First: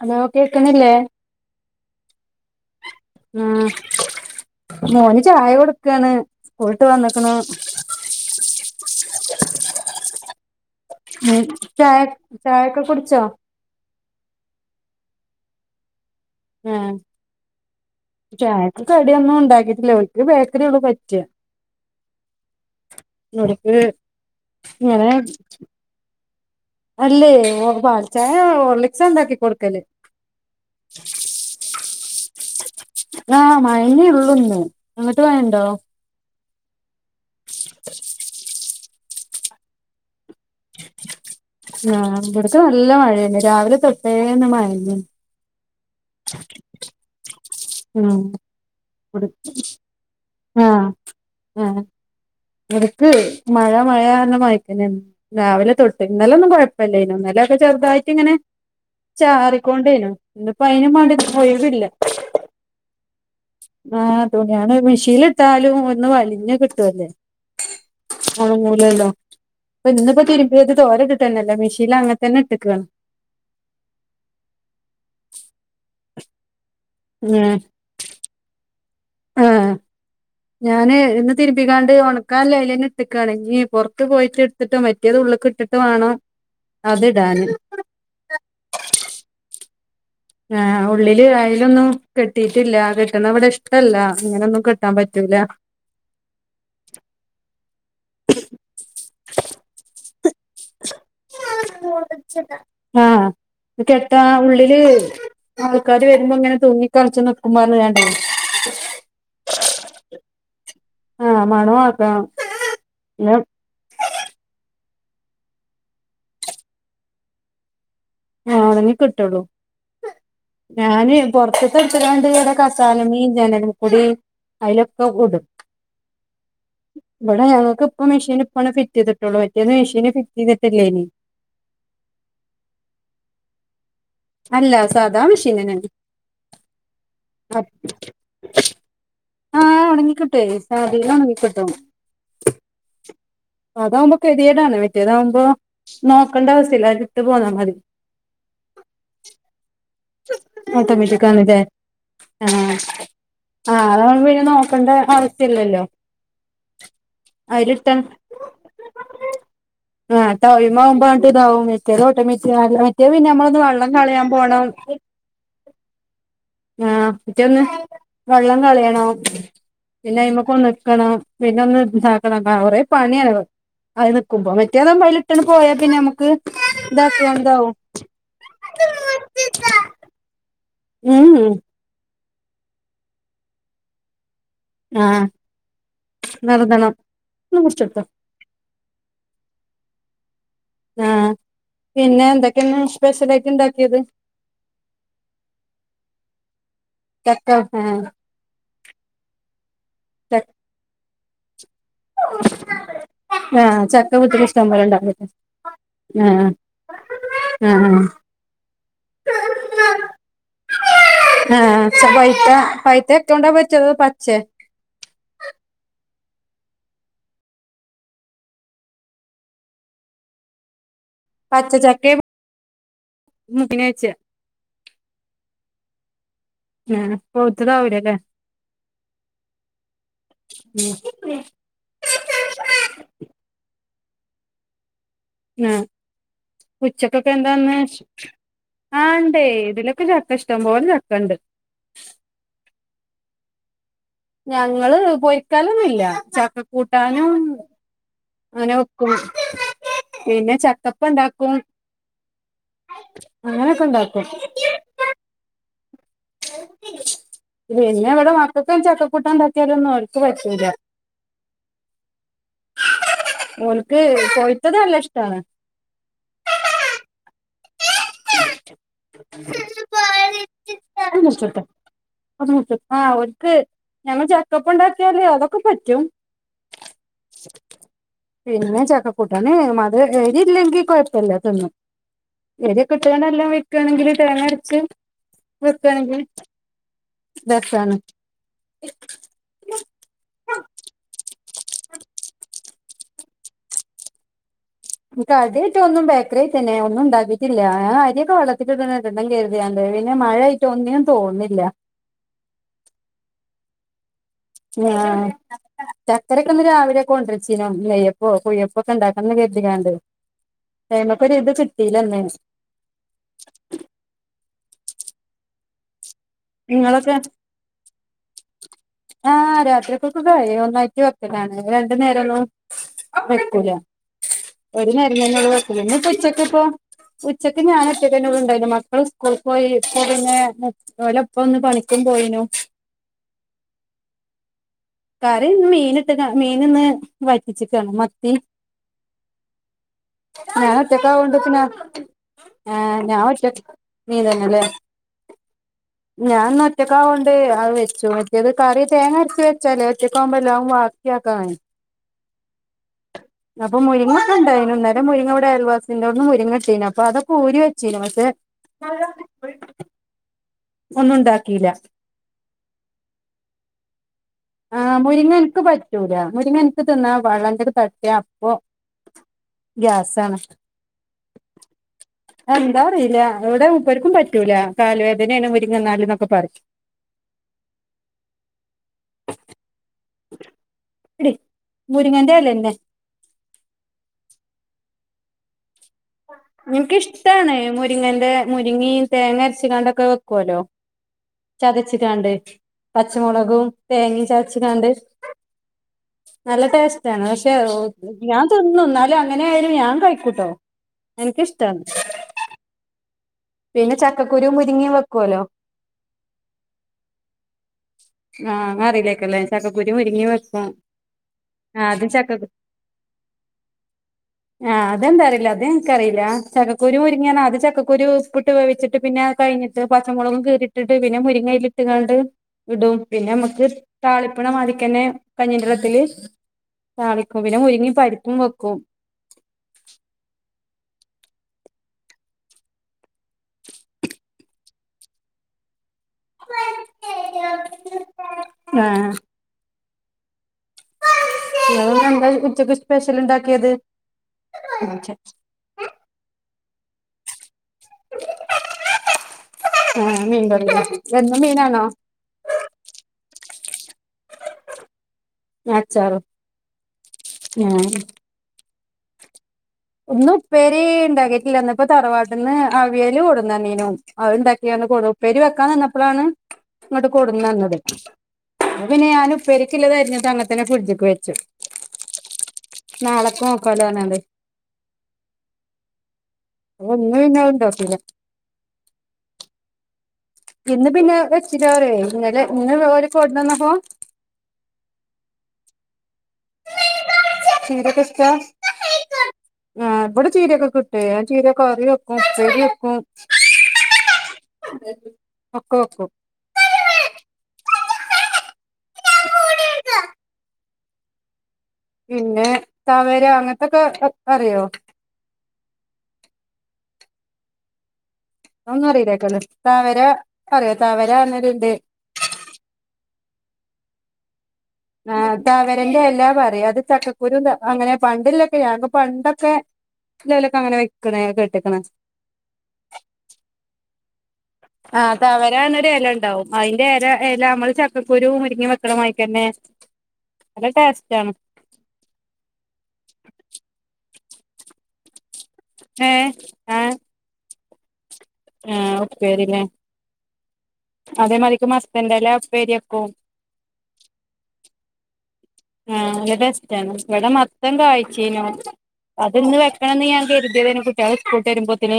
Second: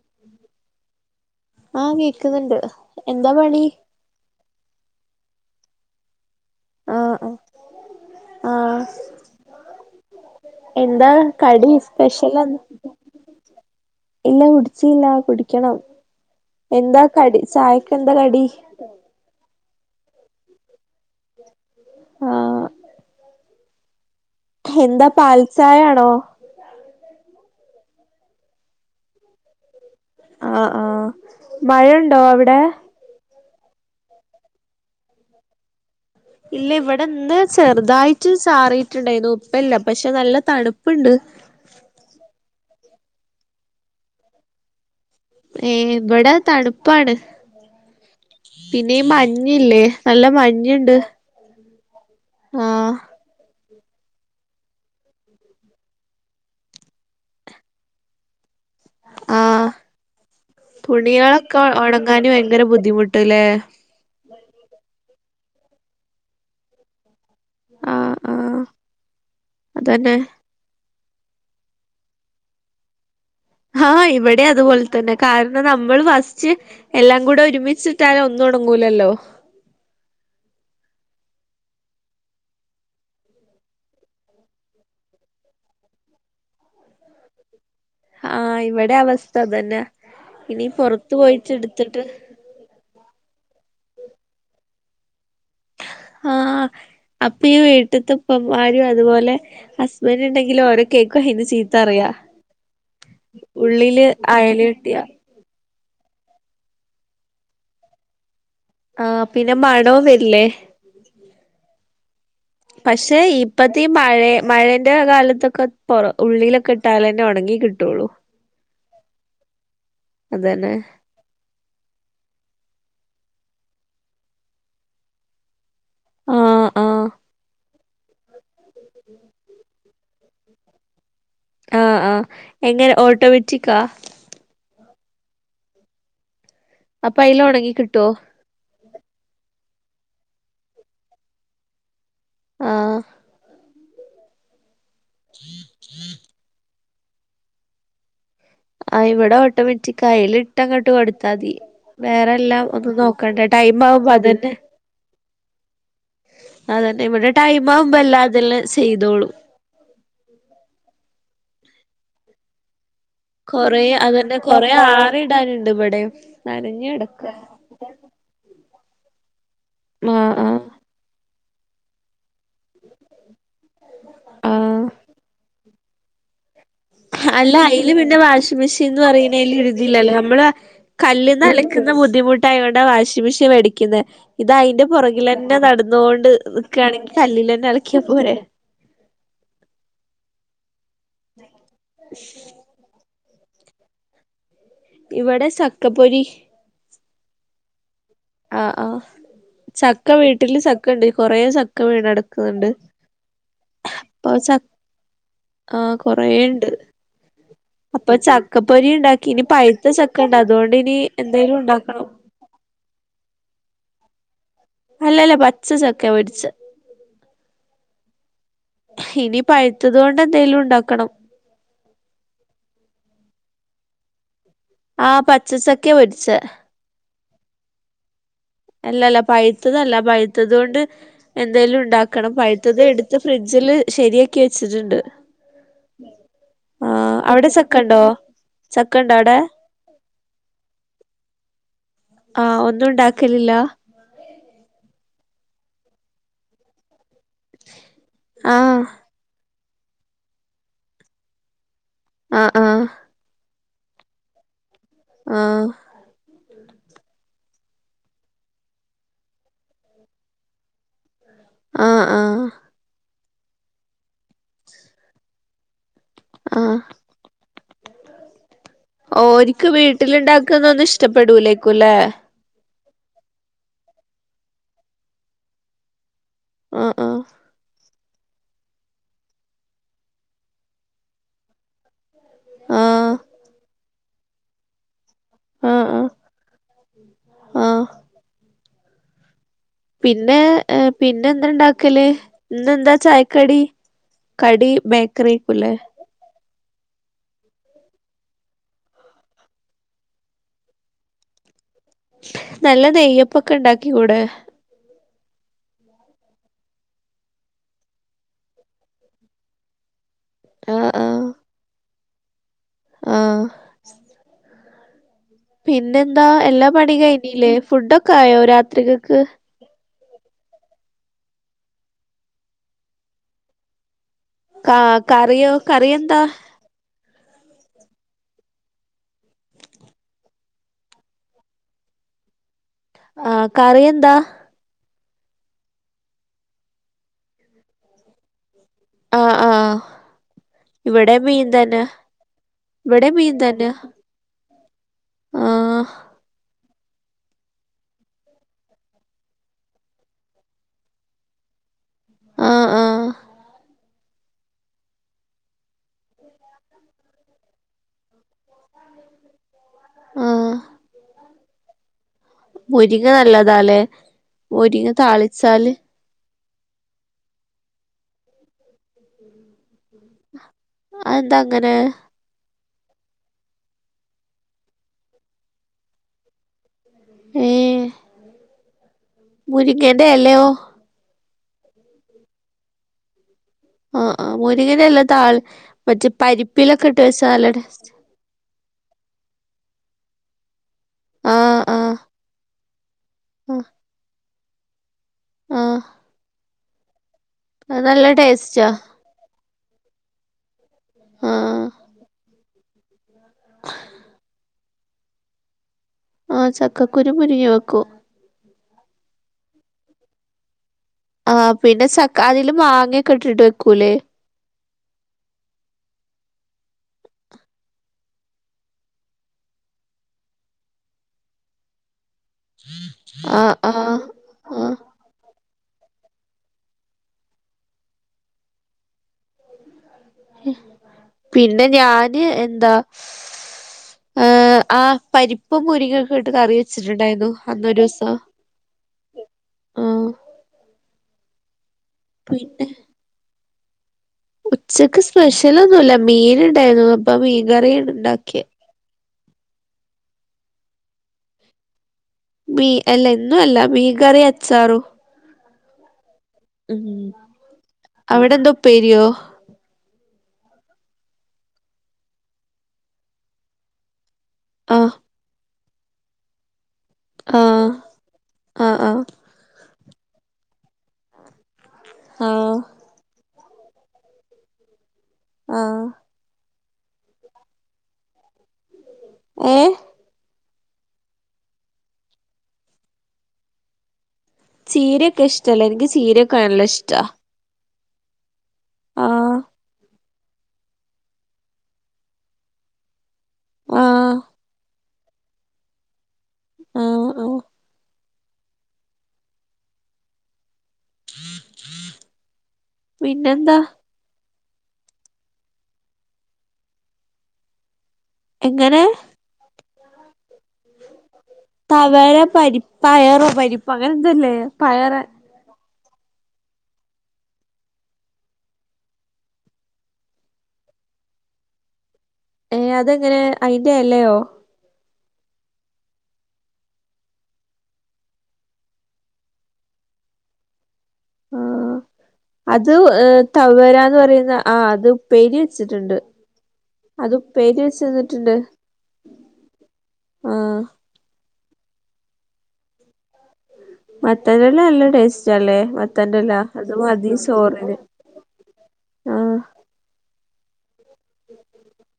Hello കേക്കണില്ലേ ആഹ് കേക്കുന്നുണ്ട് എന്താ ഉം പണി മോന് ചായ കൊടുക്കാണ് സ്കൂളിട്ട് ആഹ് ആഹ് വന്നേക്കണു ആഹ് എന്താ ഉം കടി ചായ സ്പെഷ്യല് ചായൊക്കെ കുടിച്ചോ ഇല്ല കുടിച്ചീല്ല കുടിക്കണം ആഹ് എന്താ കടി ചായക്ക് എന്താ കടി ചായക്ക് കടിയൊന്നും ഉണ്ടാക്കിയിട്ടില്ല ഓൾക്ക് ബേക്കറിയുള്ളു പറ്റുക ആഹ് ഓര്ക്ക് എന്താ പാൽചായ ആണോ അല്ലേ പാൽ ചായ ഹോർലിക്ക്സാ ഉണ്ടാക്കി കൊടുക്കല് ആഹ് ആഹ് മഴുയുണ്ടോ അവിടെ ആഹ് മഴയേ ഉള്ളൂന്നെ അങ്ങട്ട് മഴയുണ്ടോ ഇല്ല ഇവിടിന്ന് ചെറുതായിട്ട് ചാറിയിട്ടുണ്ടായിരുന്നു ഇപ്പില്ല പക്ഷെ നല്ല തണുപ്പുണ്ട് ആഹ് ഇവിടുത്തെ നല്ല മഴയന്നെ രാവിലെ തൊട്ടേ മഴയാണ് ഈ ഇവടെ തണുപ്പാണ് ഉം പിന്നെ ഈ ഇവട് മഞ്ഞില്ലേ നല്ല ആഹ് മഞ്ഞുണ്ട് ആഹ് ആഹ് ഇടക്ക് മഴ മഴാന്ന് [unintelligible] രാവിലെ തൊട്ട് ഇന്നലൊന്നും കൊഴപ്പില്ലേനു ഇന്നലൊക്കെ ചെറുതായിട്ടിങ്ങനെ. ആഹ് ചാറിക്കൊണ്ടേനു ഇന്നിപ്പോ അയിനുമാണ്ട് ഒഴിവില്ല. അവന് ഭയങ്കര ബുദ്ധിമു ട്ടീലെ. ആഹ് തുണിയാണ്. മെഷീലിട്ടാലും ഒന്ന് വലിഞ്ഞ് കിട്ടുവല്ലോ ആഹ് ആഹ് ഒണങ്ങുലല്ലോ. ഇപ്പം അതന്നെ ഇന്നിപ്പ തീരും ഇത് തോരെ കിട്ടണ്ണില്ല മെഷീനില് അങ്ങനെ തന്നെ ഇട്ടക്കുവാ ആഹ് ഇവിടെ അതുപോലെ തന്നെ. കാരണം നമ്മൾ ഫസ്റ്റ് എല്ലാം കൂടെ ഉം ഒരുമിച്ച് ട്ടാല് ഒന്നും ഒണങ്ങൂലല്ലോ. ആഹ് ഞാന് ഇന്ന് തിരുപ്പിക്കാണ്ട് ഉണക്കാൻ [unintelligible] ഇട്ടക്കാണ്. ഇനിപുറത്ത് പോയിട്ട് കിട്ടും മറ്റെത് ഉള്ളക്ക് ഇട്ടിട്ട് വേണം അതിടാന് ആഹ് ഇവിടെ അവസ്ഥ അതുതന്നെ ആഹ്. ഉള്ളില് അയിലൊന്നും ക കിട്ടിട്ടില്ല. കിട്ടുന്ന ഇവിടെ ഇഷ്ടല്ല അങ്ങനെയൊന്നും കിട്ടാൻ പറ്റൂല. ആഹ് അപ്പൊ ഈ വീട്ടത്തെ [unintelligible] അതുപോലെ ഇവര് ഉണ്ടെങ്കിലും അവിടെ കേക്കും. [unintelligible] ചീത്ത പറയുവ ആഹ് കെട്ടാ ഉള്ളില് ആൾക്കാര് വരുമ്പൊ ഇങ്ങനെ തൂങ്ങി കൾച്ച് നിക്കും. [unintelligible] ആഹ് പിന്നെ മണവും വരില്ലേ. ആഹ് മണം ആക്കണം പക്ഷെ ന്നാ ഇപ്പഴത്തെ മഴയ മഴേന്റെ കാലത്തൊക്കെ പറ ഉള്ളിലൊക്കെ ഇട്ടാലെ തന്നെ ഉണങ്ങി കിട്ടുള്ളു ആഹ് ഉണങ്ങി കിട്ടുള്ളൂ. അതന്നെ ഞാന് പുറത്ത് [unintelligible] ആഹ് ആഹ് ഇവിടെ ഞങ്ങൾക്ക് ഇപ്പ മെഷീന് [unintelligible] ഫിറ്റ് ചെയ്തിട്ടുള്ളോ. മറ്റേത് മിഷന് ഫിറ്റ് ചെയ്തിട്ടില്ലേ ഇനി ആഹ് ആഹ് എങ്ങനെ ഓട്ടോമാറ്റിക്കാ. അല്ല സാധാ മഷീനനണ്ട്. അപ്പൊ അയില് ഉണങ്ങി കിട്ടുവോ. ആഹ് ഉണങ്ങിക്കിട്ടുവെ. [unintelligible] ഉണങ്ങിക്കിട്ടും. ആഹ് അതാവുമ്പോ കെരിയേടാണ്. മറ്റേതാകുമ്പോ നോക്കേണ്ട ആവശ്യയില്ല. ഇട്ട് പോന്നാൽ മതി, ആഹ് ഇവിടെ ഓട്ടോമാറ്റിക് കൈയ്യിൽ ഇട്ടങ്ങോട്ട് കൊടുത്താ മതി. ഓട്ടോമാറ്റിക്കാണ്ല്ലേ വേറെ എല്ലാം ആഹ് ഒന്നും നോക്കണ്ടേ. ടൈം ആവുമ്പോ അതന്നെ [unintelligible] ആവശ്യ ഇല്ലല്ലോ. അതന്നെ. ഇവിടെ ടൈം ആവുമ്പോ എല്ലാം അതെല്ലാം ചെയ്തോളൂ. ആഹ്. ടൈമാവുമ്പോ ഇതാവും. മറ്റേത് ഓട്ടോമറ്റിക്ക മറ്റേത് പിന്നെ നമ്മളൊന്ന് വെള്ളം കളയാൻ പോകണം. [unintelligible] ഇടാനുണ്ട് ഇവിടെയും. നനഞ്ഞ് ആഹ് കെടക്കാ പിറ്റേന്ന് വെള്ളം കളയണം പിന്നെ ആഹ് ആഹ് [unintelligible] നിക്കണം. പിന്നൊന്ന് [unintelligible] കുറെ പണിയാണ് അത്. നിൽക്കുമ്പോ ആഹ് മറ്റേത് [unintelligible] പോയാ പിന്നെ നമുക്ക് അല്ല ഇതാക്കിയാണ്ടാവും അതില് പിന്നെ വാഷിംഗ് മെഷീൻ എന്ന് പറയുന്നതില് ഇതില്ലല്ലോ. നമ്മള് കല്ലുന്ന് ഉം അല ക്കുന്ന ബുദ്ധിമുട്ടായത് കൊണ്ടാ വാഷിംഗ് മെഷീൻ മേടിക്കുന്നെ. ഇത് അതിന്റെ ആഹ് പുറകിൽ തന്നെ നടന്നുകൊണ്ട് നിർതണം നിക്കുകയാണെങ്കിൽ കല്ലിൽ ഒന്ന് തന്നെ അലക്കിയാ മുറിച്ചൊടുത്തോ പോരെ. ആഹ് പിന്നെ എന്തൊക്കെയാണ് സ്പെഷ്യല്. ആയിട്ട് ഇണ്ടാക്കിയത്. ഇവിടെ സക്കപൊരി. ചക്ക [unintelligible] ആഹ് ആഹ്. ചക്ക വീട്ടില് ചക്ക ഉണ്ട്. കുറേ ചക്ക വീണ് കിടക്കുന്നുണ്ട്. ആഹ്. ചക്ക വീട്ടിലിഷ്ടം പോല ഉണ്ടാവട്ടെ ആഹ് ആഹ്.. കൊറേണ്ട് അപ്പൊ ചക്കപ്പൊരി ഉണ്ടാക്കി. ഇനി പഴുത്ത ആഹ് ചക്ക ഉണ്ട് അതുകൊണ്ട് ഇനി എന്തേലും ഉണ്ടാക്കണം. പപ ഴുത്ത പഴുത്ത ചക്കെ കൊണ്ട പൊരിച്ചത്. അതോ പച്ച അല്ലല്ല പച്ച ചക്കയാ പൊരിച്ച ഇനി പഴുത്തത് കൊണ്ട് എന്തേലും ഉണ്ടാക്കണം. പച്ചച്ചക്കേം [unintelligible] ആഹ് പച്ചച്ചക്കെ പൊര്ച്ചേ. ഏഹ് പൊവുത്തതാവൂലലേ. അല്ലല്ല പഴുത്തതല്ല പഴുത്തതോണ്ട് ഉം എന്തേലുണ്ടാ ക്കണം. പഴുത്തത് എടുത്ത് ഫ്രിഡ്ജില് ശരിയാക്കി വെച്ചിട്ട്ണ്ട്. ആഹ് ഉച്ചക്കൊക്കെ അവിടെ എന്താന്ന്? ചക്കണ്ടോ ചക്കണ്ടോ ആഹ് അവിടെ ഇണ്ടേ ഇബലൊക്കെ ചക്കഷ് ട്ടംപോലെ ചക്കണ്ട്. ആഹ് ഒന്നുണ്ടാക്കലില്ലാ? ഞങ്ങള് പൊരിക്കലൊന്നില്ല. ച കൂട്ടാനും അങ്ങനെ ആഹ് വെക്കും. പിന്നെ ചക്കപ്പണ്ടാക്കും. ആഹ് ആഹ് അങ്ങന്യൊക്കണ്ടാക്കും. ആഹ് പിന്നെ ഇവടെ മക്കക്കൊന്നും ചക്കക്കൂട്ടാൻ ണ്ടാക്കിയാലൊന്നും ഓര്ക്ക് പറ്റൂല. ആഹ് ആഹ് ഓൽക്ക് പൊയിത്തത് നല്ലഷ്ട്ടാണ്. ആഹ് ഓര്ക്ക് വീട്ടിലിണ്ടാക്കുന്നൊന്നും ഇഷ്ടപ്പെടൂലേക്കുല്ലേ. ആഹ് ഓര്ക്ക് ഞമ്മള് ചക്കപ്പം ഇണ്ടാക്ക്യാല് അതൊക്കെപറ്റും. ആഹ് ആഹ്. പിന്നെ ചക്കക്കൂട്ടാന് മത് എരില്ലെങ്കി കൊഴപ്പല്ല തിന്നും. ആഹ് എര്യൊക്ക്ട്ട്ങ്ങാണ്ടല്ലോം വെക്കാണെങ്കില് തേങ്ങ അരച്ച് ആഹ് വെക്കാണെങ്കി ആഹ് ആഹ് രസാണ്. പിന്നെ എഹ് പിന്നെന്ത ണ്ടാക്കല്? ഇന്നെന്താ ചായക്കടി? കടി ബേക്കറ്യേയ്കുല്ലേ. ക്കറിയായ്കറ്റെന്നെ. ഒന്നും ഇണ്ടാക്കീറ്റില്ല. ഞാൻ അരിയൊക്കെ വള്ളത്തിലിടണം ഇടണം കര്തിയാണ്ട് പിന്നെ മഴെയ് ട്ടൊന്നിനും തോന്നില്ല. നല്ല നെയ്യപ്പൊക്കെ ഇണ്ടാക്കികൂടെ? ആഹ് ചക്കരെക്ക്ന്ന് രാവിലെ കൊണ്ടര്ചീനു നെയ്യപ്പോ കുയ്യപ്പൊക്കെ ഇണ്ടാക്കണം ന്ന് കര്തിങ്ങാണ്ട്. ആഹ് ആഹ് അയ്മക്കൊരു ഇത് കിട്ടീല്ല ന്ന്. ആഹ് പിന്നെന്താ, എല്ലാ പണിം നിങ്ങളൊക്കെ കഴിഞ്ഞീല്ലേ? ഫുഡോക്കായോ രാത്രികക്ക്? തൊക്കൊക്കായി. ഒന്നായിറ്റ് വെക്കലാണ് രണ്ടു നേരൊന്നും വെക്കൂല. കാ ഒരു നേരം തന്നൊള്ളൂ കറിയോ വെക്കല്. ഇന്ന് പ്പൊ കറിയെന്താ ഉച്ചക്കിപ്പൊ ഉച്ചക്ക് ഞാനൊറ്റന്നൊള്ളൂ ഉണ്ടായിന്നത്. മക്കള് സ്കൂൾക്കോയി. അപ്പ പിന്നെ ഓലെ പ്പ വന്ന് പണിക്കും പോയിനു. ആഹ് കറിയെന്താ? കറി മീൻ ഇട്ട് കാ, മീന് ന്ന് വറ്റിച്ച്ക്കാണ് മത്തി. ആഹ് ആഹ് ഇവിടെ ഞാനൊറ്റക്കാവോണ്ട് മീൻ ഇപ്പ ഞാ തന്നെ ഏഹ് ഇവിടെ ഞാൻ മീൻ ഒറ്റക്, തന്നെ മീൻ തന്നെ ലേ. ആഹ് ഞാൻന്നൊ റ്റക്കാവോണ്ട് അഹ് വെച്ചു മറ്റേത്കറി തേങ്ങര്ച്ച് വെച്ചാലേ ഒറ്റയ്ക്കാവുമ്പോ എല്ലാവും ബാക്കിയാക്കാണേ. ആഹ് ആഹ് അപ്പം മുരിങ്ങൊക്കെ ഇണ്ടായിനു. ഇന്നലെ മുരിങ്ങ വടെ അയൽവാസിൻ്റോട്ന്ന് മുരിങ്ങട്ടീനു. അപ്പ അതൊക്കെ ഊരി വെച്ചീനു. പക്ഷെ [unintelligible] ആഹ് ഒന്നുണ്ടാക്കീല്ലാ മുരിങ്ങ നല്ലതാല്ലേ ആഹ് മുരിങ്ങ ഇൻക്ക് പറ്റൂലാ മുരിങ്ങ ഇൻക്ക് തിന്നാ പള്ളേമ്മില് തട്ടിയാ അപ്പൊ ഗ്യസാണ് അതെന്താ അങ്ങനെ അത് എന്താ അറീല്ലാ ഇവിടെ മുപ്പർക്കും പറ്റൂലാ കാല് വേദനേണ് മുരിങ്ങന്നാല് എന്നൊക്കെ പറയും ഏഹ് മുരിങ്ങേന്റെ എലയോ? ഇടി മുരിങ്ങന്റെലെന്നെ ആഹ് ആഹ് മുരിങ്ങന്റെല താൾ മറ്റേ പരിപ്പിലെക്കെട്ട് വെച്ചാ നല്ല ടെസ്റ്റാ ങ്ങന്റെ മുരിങ്ങിയും തേങ്ങരച്ച്ങ്ങാണ്ടൊക്കെ വെക്കുവല്ലോ ആ ആ ചതച്ച്ങ്ങാണ്ട് പച്ചമുളകും തേങ്ങയും ചതച്ച്ങ്ങാണ്ട് ആഹ് നല്ല ടേസ്റ്റാണ് പക്ഷേ നല്ല [unintelligible] ഞാൻ ടേസ്റ്റാ തിന്നും ഇന്നാലും അല്ല എങ്ങനെയാലും ഞാൻ കഴിക്കൂട്ടോ ആ എനിക്കിഷ്ട്ടാണ് പിന്നെ ചക്കക്കുരു മുരിങ്ങിയും വെക്കുല്ലോ ആഹ് ചക്കക്കുരു മുരിങ്ങി വെക്കും ആഹ് അങ്ങൻ അറിയില്ലാക്കൂല്ലേ ചക്കക്കുരും മുരുങ്ങി വെക്കും ആഹ് പിന്നെ ആദ്യം സക്ക് ചക്ക അതില് മാങ്ങയൊക്കെ ഇട്ടിട്ട് വെക്കൂല്ലേ ആഹ് അതെന്താ അറിയില്ല അത് എനക്ക്റിയില്ല ചക്കക്കുരു മുരിങ്ങാണ് അത് ചക്കകുരു ഉപ്പിട്ട് വേവിച്ചിട്ട് പിന്നെ അത് കഴിഞ്ഞിട്ട് പച്ചമുളകും കീറി ഇട്ടിട്ട് പിന്നെ മുരിങ്ങയില് ഇട്ട്ങ്ങാണ്ട് ഇടും പിന്നെ ആ നമ്മക്ക് ആ താളിപ്പണ ആ മാതിക്കന്നെ കഞ്ഞിന്റെള്ളത്തില് താളിക്കും പിന്നെ മുരിങ്ങി പരിപ്പും വെക്കും. പിന്നെ ഞാന് എന്താ ഏഹ് ആ പരിപ്പും മുരിങ്ങെക്കെട്ട് കറി വെച്ചിട്ടുണ്ടായിരുന്നു അന്നൊരുസം ആഹ് ഇങ്ങള് ഇന്നെന്താ പിന്നെ ഉച്ചക്ക് സ്പെഷ്യൽ ഇണ്ടാക്കിത്? ഉച്ചക്ക് സ്പെഷ്യൽ ഒന്നുല്ല മീൻ ഇണ്ടായിരുന്നു അപ്പൊ മീൻ കറിയാണ് ഇണ്ടാക്കിയെ ആഹ് മീൻകറില്ലേ എന്നും മീനാണോ മീൻ അല്ല എന്നും അല്ല മീകറിയും അച്ചാറും അച്ചാറും ഉം ആഹ് അവിടെന്താ ഉപ്പേരിയോ? ഇന്ന് ഉപ്പേരി ഇണ്ടാക്കീട്ടില്ലാ ഇന്ന്പ്പോ തറവാട്ടീന്ന് അവിയല് കൊടുന്ന് തന്നീനും അത്ണ്ടാക്കിയാണ് ആഹ് കൊട ഉപ്പേരി വെക്കാൻ നിന്നപ്പളാണ് ഇങ്ങട് ആഹ് കൊടുന്നന്നത് ആഹ് ആഹ് അപ്പപിന്നെ ഞാനുപ് ഉപ്പേരിക്കിള്ളതരിഞ്ഞിട്ട് അങ്ങൻ തന്നെ ഫ്രിഡ്ജ്ക്ക് വെച്ചു ആഹ് നാളക്ക് നോക്കാലോ ഓനത് ആഹ് ഓൻ ഇന്ന് പിന്നെ അത് ഇണ്ടാക്കൂല്ലേ ഏഹ് ഇന്ന് പിന്നെ വെച്ചിലാറി ഇന്നലെ ഇന്ന് ഓല് കൊണ്ടന്നപ്പോ ചീരയൊക്കെ ഇഷ്ട്ടല്ലേ ഇൻക്ക് ചീരയൊക്കെ നല്ല ഇഷ്ട്ടാ ചീരയെക്കെ ഇഷ്ട്ടാ? ആഹ് ആ ഇവിടെ ചീരയൊക്കെ കിട്ടേ ഞാൻ ചീര കറി വെക്കും ഉപ്പേരി വെക്കും ആഹ് ഉപ്പേരി ഒക്കെ വെക്കും ആഹ് ആഹ് ണ പിന്നെ താവേര പിന്നെന്താ അങ്ങനത്തൊക്കെ വെക്ക അറിയോ എങ്ങനെ അതൊന്നു അറിയില്ല വെക്കല് താവേര തവരെ പരി പയറ് പരിപ്പ് അങ്ങനെ എന്തോല്ലേ പയറ് ആ തവരന്റെ എലാ പറയും അത് ചക്കക്കുരുന്റെ അങ്ങനെ പണ്ടില്ലൊക്കെ ഞ പണ്ടൊക്കെ ഇതിന്റെ എലൊക്കെ അങ്ങനെ വെക്കണ കെട്ട്ക്കണ്. ഏ അതെങ്ങനെ അയിന്റെലയോ? ആ തവരണ്ണേടെ എലണ്ടാവും അയിന്റെ എല എല അമ്മള് ചക്കക്കുരു, മുരിങ്ങ, വെക്ണമായിരക്കന്നെ നല്ല ടെസ്റ്റ് ആണ് ആഹ് അത് ഏ തവരന്ന് പറയുന്ന ആ അത് ഉപ്പേരി വെച്ചിട്ട്ണ്ട് ഏ ആ അത് ഉപ്പെരി വെച്ച്ന്നിട്ട്ണ്ട്. ആ ഉപ്പേരില്ലേ അതേ മരിക്ക് മസ്തെന്റെല ഉപ്പേരി എക്കും. മത്തലെല്ലാ നല്ലാം ടേസ്റ്റ് അല്ലേ? ആ മത്തന്റെല നല്ല അത് ടെസ്റ്റ്ണ് മതി ഇവിടെ മത്തം ചോറിന് കാഴ്ച്ചേനോ ആഹ് അതൊന്ന് വെ വെക്കാണെന്ന് ഞാൻ കരുതിയത്യ്നു കുട്ടിയേള് സ്കൂൾട്ട് വരുമ്പോതിന്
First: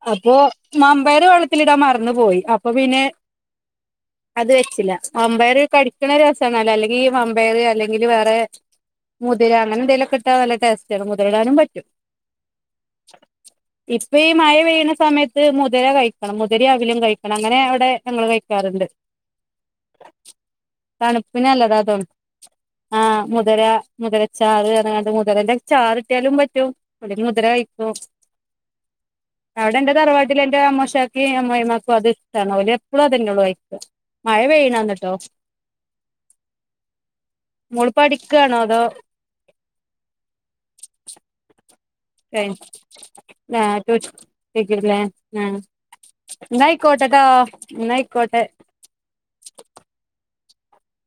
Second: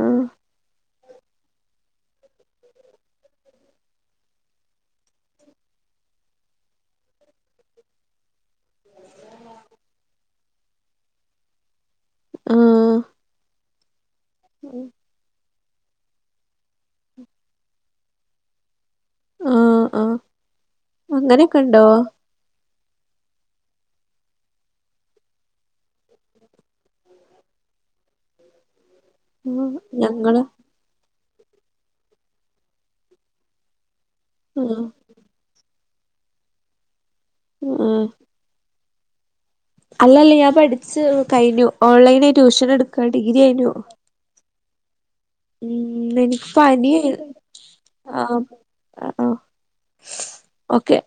ആഹ് അപ്പോ മാമ്പേർ വെള്ള ത്തിലിടാ മറന്ന് പോയി അപ്പൊ പിന്നെ അത് വെച്ചില്ല വമ്പയർ കടിക്കുന്ന ഒരു രസണല്ലോ അല്ലെങ്കി ഈ വാ മ്പാറ് അല്ലെങ്കിൽ വേറെ മുതിര അങ്ങനെ എന്തെലിലൊക്കെ ഇട്ടാ നല്ല ടേസ്റ്റ് ആണ് മുതിരിടാനും പറ്റും ആഹ് ഇപ്പ ഈ മഴ പെയ്യണ സമയ ത്ത് മുതിര കഴിക്കണം മുതിര, അവിലും, കഴിക്കണം അങ്ങനെ അവിടെ ഞങ്ങൾ കഴിക്കാറ്ണ്ട്. ആഹ് ആഹ് അങ്ങനെയൊക്കെ ഉണ്ടോ തണുപ്പിനല്ലതാതു ആ മുതിര മുതിര ചാറ് പർഞാണ്ട് മുതരന്റെ ചാർ ഇട്ടിയാലും പറ്റും. അല്ലെങ്കി മുതിര കയികു [unintelligible] ആഹ് അവിടെ എന്റെ ഞങ്ങള് തറവാട്ടിലെന്റെ അമ്മോശ ക്കെ അമ്മയിമാക്കും അത് ഇഷ്ടണ് അവര് എപ്പോഴും അതനോട് വൈകും മഴ ആഹ് പെയ്യണന്നട്ടോ ആഹ് മോൾപ്പടിക്കാണോ അതോ? അല്ലല്ല ഞാൻ പഠിച്ചു കഴിഞ്ഞു ഓൺലൈനി കഴിഞ്ഞ് ട്യൂഷൻ എടുക്ക ഡിഗ്രി കഴിഞ്ഞു കി ക്കില്ലേ ആഹ് ഉം എനിക്ക് പനിയായി എന്നയ്ക്കോട്ടേട്ടോ എന്നായിക്കോട്ടെ ആണോ ഓക്കെ